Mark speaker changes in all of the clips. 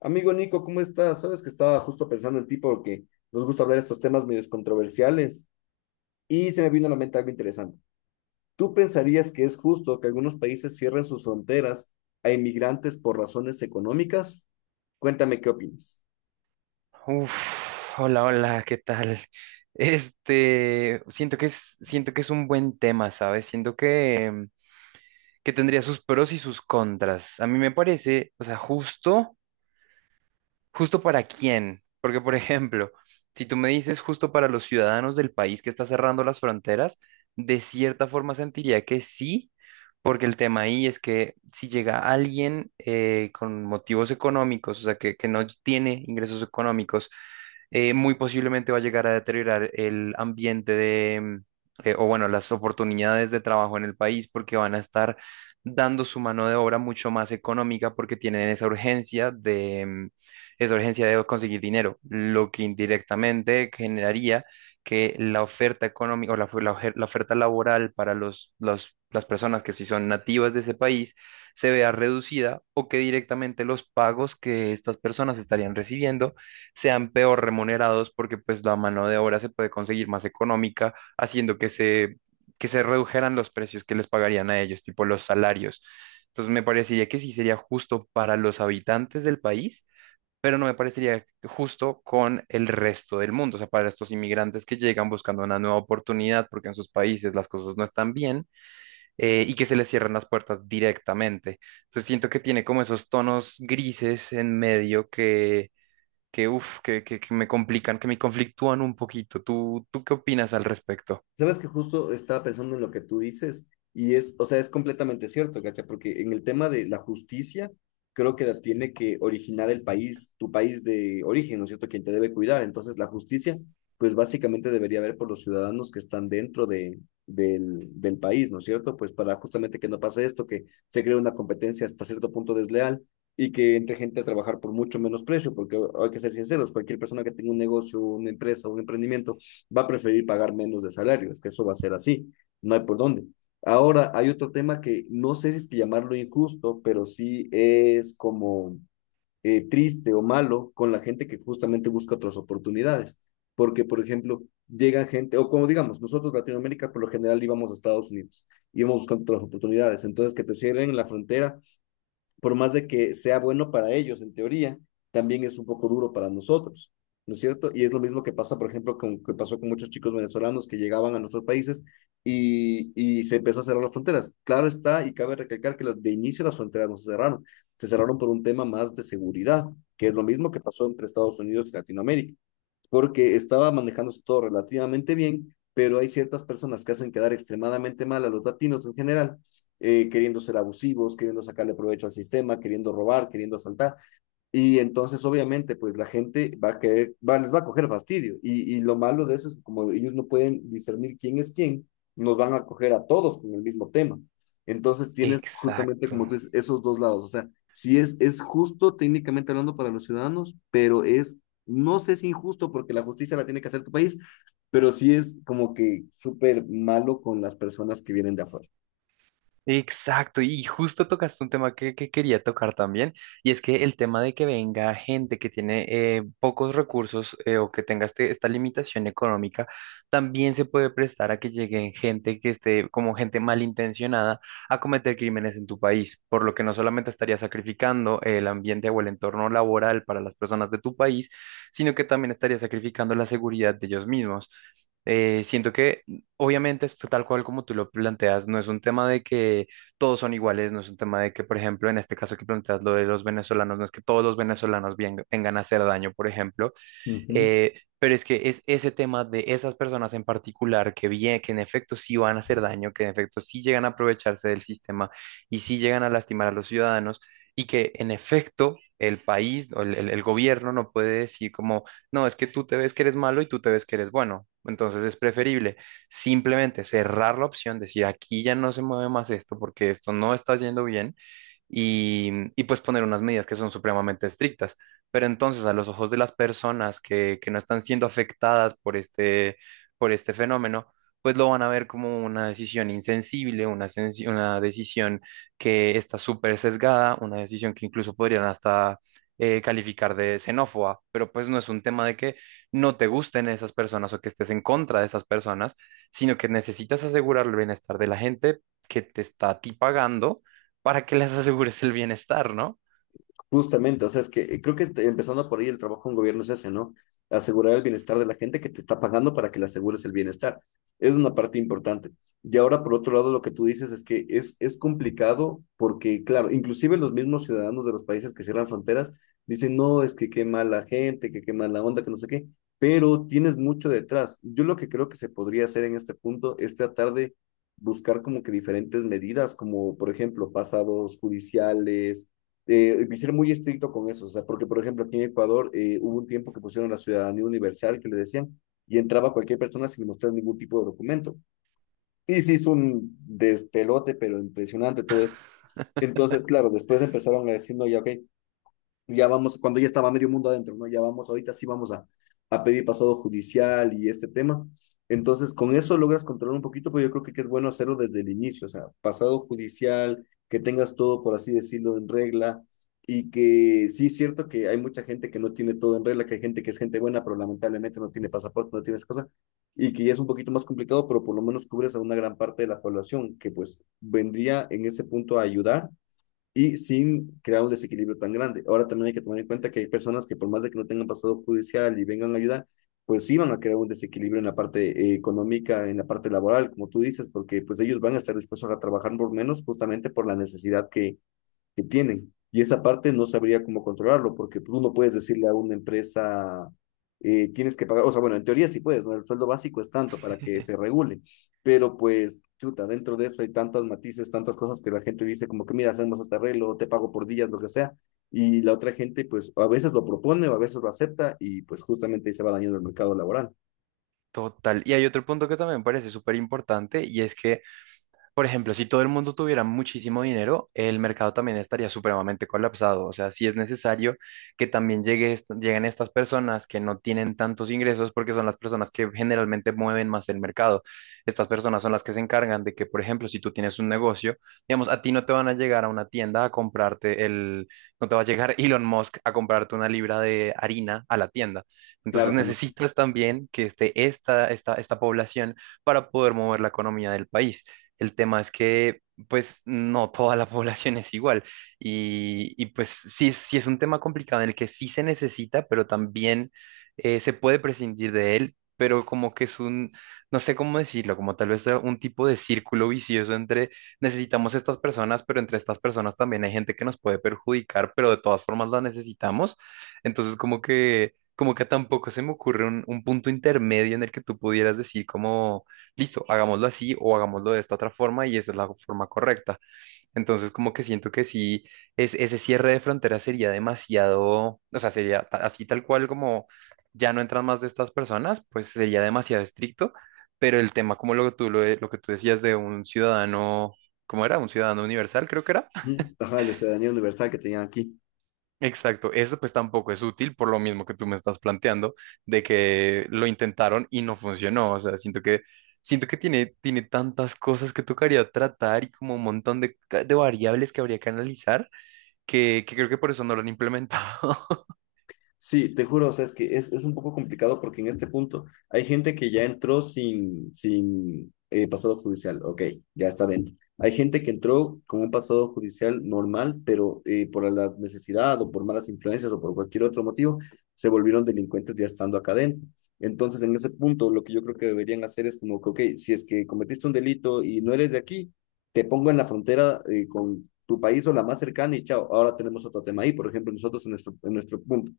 Speaker 1: Amigo Nico, ¿cómo estás? Sabes que estaba justo pensando en ti porque nos gusta hablar de estos temas medio controversiales y se me vino a la mente algo interesante. ¿Tú pensarías que es justo que algunos países cierren sus fronteras a inmigrantes por razones económicas? Cuéntame qué opinas.
Speaker 2: Hola, hola, ¿qué tal? Siento que es un buen tema, ¿sabes? Siento que tendría sus pros y sus contras. A mí me parece, o sea, justo para quién. Porque, por ejemplo, si tú me dices justo para los ciudadanos del país que está cerrando las fronteras, de cierta forma sentiría que sí, porque el tema ahí es que si llega alguien con motivos económicos, o sea, que no tiene ingresos económicos, muy posiblemente va a llegar a deteriorar el ambiente de, o bueno, las oportunidades de trabajo en el país porque van a estar dando su mano de obra mucho más económica porque tienen esa urgencia de, esa urgencia de conseguir dinero, lo que indirectamente generaría que la oferta económica o la oferta laboral para las personas que sí son nativas de ese país se vea reducida o que directamente los pagos que estas personas estarían recibiendo sean peor remunerados porque pues la mano de obra se puede conseguir más económica, haciendo que se redujeran los precios que les pagarían a ellos, tipo los salarios. Entonces me parecería que sí sería justo para los habitantes del país, pero no me parecería justo con el resto del mundo, o sea, para estos inmigrantes que llegan buscando una nueva oportunidad porque en sus países las cosas no están bien y que se les cierran las puertas directamente. Entonces siento que tiene como esos tonos grises en medio que me complican, que me conflictúan un poquito. ¿Tú qué opinas al respecto?
Speaker 1: Sabes que justo estaba pensando en lo que tú dices y es, o sea, es completamente cierto, Katia, porque en el tema de la justicia, creo que la tiene que originar el país, tu país de origen, ¿no es cierto?, quien te debe cuidar. Entonces, la justicia, pues básicamente debería haber por los ciudadanos que están dentro del país, ¿no es cierto?, pues para justamente que no pase esto, que se cree una competencia hasta cierto punto desleal y que entre gente a trabajar por mucho menos precio, porque hay que ser sinceros, cualquier persona que tenga un negocio, una empresa, un emprendimiento, va a preferir pagar menos de salario, es que eso va a ser así, no hay por dónde. Ahora, hay otro tema que no sé si es que llamarlo injusto, pero sí es como triste o malo con la gente que justamente busca otras oportunidades. Porque, por ejemplo, llega gente, o como digamos, nosotros Latinoamérica por lo general íbamos a Estados Unidos, íbamos buscando otras oportunidades. Entonces, que te cierren la frontera por más de que sea bueno para ellos en teoría, también es un poco duro para nosotros, ¿no es cierto? Y es lo mismo que pasa, por ejemplo, que pasó con muchos chicos venezolanos que llegaban a nuestros países y se empezó a cerrar las fronteras. Claro está, y cabe recalcar que de inicio las fronteras no se cerraron, se cerraron por un tema más de seguridad, que es lo mismo que pasó entre Estados Unidos y Latinoamérica porque estaba manejándose todo relativamente bien, pero hay ciertas personas que hacen quedar extremadamente mal a los latinos en general, queriendo ser abusivos, queriendo sacarle provecho al sistema, queriendo robar, queriendo asaltar, y entonces, obviamente, pues la gente va a querer, les va a coger fastidio. Y lo malo de eso es que como ellos no pueden discernir quién es quién, nos van a coger a todos con el mismo tema. Entonces tienes justamente,
Speaker 2: Exacto.
Speaker 1: como tú dices, esos dos lados. O sea, sí es justo técnicamente hablando para los ciudadanos, pero no sé si injusto porque la justicia la tiene que hacer tu país, pero sí es como que súper malo con las personas que vienen de afuera.
Speaker 2: Exacto, y justo tocaste un tema que quería tocar también, y es que el tema de que venga gente que tiene pocos recursos o que tenga esta limitación económica, también se puede prestar a que lleguen gente que esté como gente malintencionada a cometer crímenes en tu país, por lo que no solamente estaría sacrificando el ambiente o el entorno laboral para las personas de tu país, sino que también estaría sacrificando la seguridad de ellos mismos. Siento que obviamente es tal cual como tú lo planteas, no es un tema de que todos son iguales, no es un tema de que, por ejemplo, en este caso que planteas lo de los venezolanos, no es que todos los venezolanos vengan a hacer daño, por ejemplo,
Speaker 1: Ujú.
Speaker 2: pero es que es ese tema de esas personas en particular que bien, que en efecto sí van a hacer daño, que en efecto sí llegan a aprovecharse del sistema y sí llegan a lastimar a los ciudadanos y que en efecto el país o el gobierno no puede decir como, no, es que tú te ves que eres malo y tú te ves que eres bueno. Entonces es preferible simplemente cerrar la opción, decir, aquí ya no se mueve más esto porque esto no está yendo bien y, y, pues poner unas medidas que son supremamente estrictas. Pero entonces a los ojos de las personas que no están siendo afectadas por por este fenómeno, pues lo van a ver como una decisión insensible, una decisión que está súper sesgada, una decisión que incluso podrían hasta calificar de xenófoba, pero pues no es un tema de que no te gusten esas personas o que estés en contra de esas personas, sino que necesitas asegurar el bienestar de la gente que te está a ti pagando para que les asegures el bienestar, ¿no?
Speaker 1: Justamente, o sea, es que creo que empezando por ahí el trabajo de un gobierno es ese, ¿no? Asegurar el bienestar de la gente que te está pagando para que le asegures el bienestar. Es una parte importante. Y ahora, por otro lado, lo que tú dices es que es complicado porque, claro, inclusive los mismos ciudadanos de los países que cierran fronteras dicen, no, es que qué mala gente, que qué mala onda, que no sé qué, pero tienes mucho detrás. Yo lo que creo que se podría hacer en este punto es tratar de buscar como que diferentes medidas, como por ejemplo, pasados judiciales ser muy estricto con eso, o sea, porque por ejemplo aquí en Ecuador hubo un tiempo que pusieron la ciudadanía universal que le decían y entraba cualquier persona sin mostrar ningún tipo de documento. Y sí es un despelote, pero impresionante todo esto. Entonces, claro, después empezaron a decir, no, ya, ok, ya vamos, cuando ya estaba medio mundo adentro, ¿no? Ya vamos, ahorita sí vamos a pedir pasado judicial y este tema. Entonces, con eso logras controlar un poquito, pero yo creo que es bueno hacerlo desde el inicio, o sea, pasado judicial, que tengas todo, por así decirlo, en regla, y que sí es cierto que hay mucha gente que no tiene todo en regla, que hay gente que es gente buena, pero lamentablemente no tiene pasaporte, no tiene esa cosa, y que ya es un poquito más complicado, pero por lo menos cubres a una gran parte de la población, que pues vendría en ese punto a ayudar y sin crear un desequilibrio tan grande. Ahora también hay que tomar en cuenta que hay personas que por más de que no tengan pasado judicial y vengan a ayudar, pues sí van a crear un desequilibrio en la parte económica, en la parte laboral, como tú dices, porque pues ellos van a estar dispuestos a trabajar por menos justamente por la necesidad que tienen. Y esa parte no sabría cómo controlarlo, porque tú no puedes decirle a una empresa, tienes que pagar, o sea, bueno, en teoría sí puedes, ¿no? El sueldo básico es tanto para que se regule, pero pues, chuta, dentro de eso hay tantos matices, tantas cosas que la gente dice como que, mira, hacemos este arreglo, te pago por días, lo que sea, y la otra gente pues a veces lo propone o a veces lo acepta y pues justamente ahí se va dañando el mercado laboral.
Speaker 2: Total. Y hay otro punto que también me parece súper importante y es que, por ejemplo, si todo el mundo tuviera muchísimo dinero, el mercado también estaría supremamente colapsado. O sea, sí es necesario que también lleguen estas personas que no tienen tantos ingresos porque son las personas que generalmente mueven más el mercado. Estas personas son las que se encargan de que, por ejemplo, si tú tienes un negocio, digamos, a ti no te van a llegar a una tienda a comprarte no te va a llegar Elon Musk a comprarte una libra de harina a la tienda. Entonces
Speaker 1: Claro, jamás.
Speaker 2: necesitas también que esté esta población para poder mover la economía del país. El tema es que, pues, no toda la población es igual. Y, pues, sí, sí es un tema complicado en el que sí se necesita, pero también se puede prescindir de él, pero como que es un, no sé cómo decirlo, como tal vez sea un tipo de círculo vicioso entre necesitamos estas personas, pero entre estas personas también hay gente que nos puede perjudicar, pero de todas formas la necesitamos. Entonces, como que tampoco se me ocurre un punto intermedio en el que tú pudieras decir como listo, hagámoslo así o hagámoslo de esta otra forma y esa es la forma correcta. Entonces, como que siento que sí, es, ese cierre de fronteras sería demasiado, o sea, así tal cual como ya no entran más de estas personas, pues sería demasiado estricto, pero el tema como lo que tú, lo que tú decías de un ciudadano, ¿cómo era? Un ciudadano universal, creo que era.
Speaker 1: Ujú. Ajá, la ciudadanía universal que tenían aquí.
Speaker 2: Exacto, eso pues tampoco es útil por lo mismo que tú me estás planteando, de que lo intentaron y no funcionó, o sea, siento que tiene, tiene tantas cosas que tocaría tratar y como un montón de, de variables que habría que analizar, que creo que por eso no lo han implementado.
Speaker 1: Sí, te juro, o sea, es que es un poco complicado porque en este punto hay gente que ya entró sin pasado judicial, ok, ya está dentro. Hay gente que entró con un pasado judicial normal, pero por la necesidad o por malas influencias o por cualquier otro motivo, se volvieron delincuentes ya estando acá dentro. Entonces, en ese punto, lo que yo creo que deberían hacer es como que, ok, si es que cometiste un delito y no eres de aquí, te pongo en la frontera con tu país o la más cercana y chao, ahora tenemos otro tema ahí, por ejemplo, nosotros en nuestro punto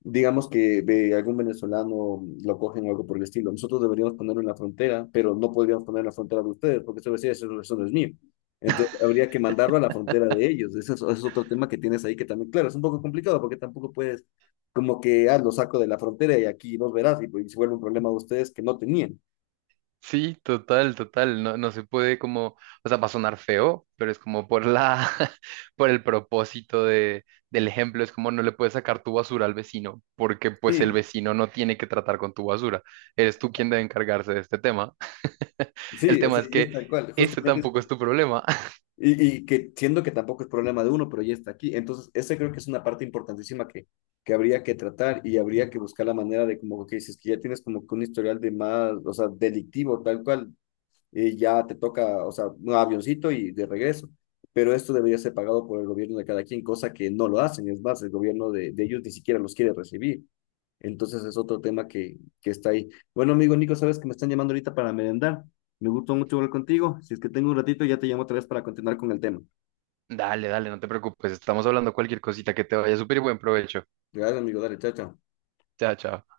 Speaker 1: digamos que de algún venezolano lo cogen o algo por el estilo. Nosotros deberíamos ponerlo en la frontera, pero no podríamos poner en la frontera de ustedes, porque eso decía, eso no es mío. Entonces habría que mandarlo a la frontera de ellos. Ese es otro tema que tienes ahí que también, claro, es un poco complicado porque tampoco puedes como que, ah, lo saco de la frontera y aquí los verás y, pues, se vuelve un problema de ustedes que no tenían.
Speaker 2: Sí, total, total. No, no se puede como, o sea, va a sonar feo, pero es como por la, por el propósito de, del ejemplo, es como no le puedes sacar tu basura al vecino, porque pues el
Speaker 1: Sí,
Speaker 2: vecino no tiene que tratar con tu basura. Eres tú quien debe encargarse de este tema. El
Speaker 1: sí, o
Speaker 2: tema
Speaker 1: sea,
Speaker 2: es
Speaker 1: y es
Speaker 2: que
Speaker 1: tal cual.
Speaker 2: ese
Speaker 1: Justamente
Speaker 2: tampoco es tu problema.
Speaker 1: y que siendo que tampoco es problema de uno, pero ya está aquí. Entonces, esa creo que es una parte importantísima que habría que tratar y habría que buscar la manera de como que dices que ya tienes como que un historial de más, o sea, delictivo, tal cual, ya te toca, o sea, un avioncito y de regreso. Pero esto debería ser pagado por el gobierno de cada quien, cosa que no lo hacen. Es más, el gobierno de ellos ni siquiera los quiere recibir. Entonces, es otro tema que está ahí. Bueno, amigo Nico, sabes que me están llamando ahorita para merendar. Me gustó mucho hablar contigo. Si es que tengo un ratito, ya te llamo otra vez para continuar con el tema.
Speaker 2: Dale, dale, no te preocupes. Estamos hablando cualquier cosita que te vaya súper buen provecho.
Speaker 1: Gracias, amigo. Dale, chao, chao.
Speaker 2: Chao, chao.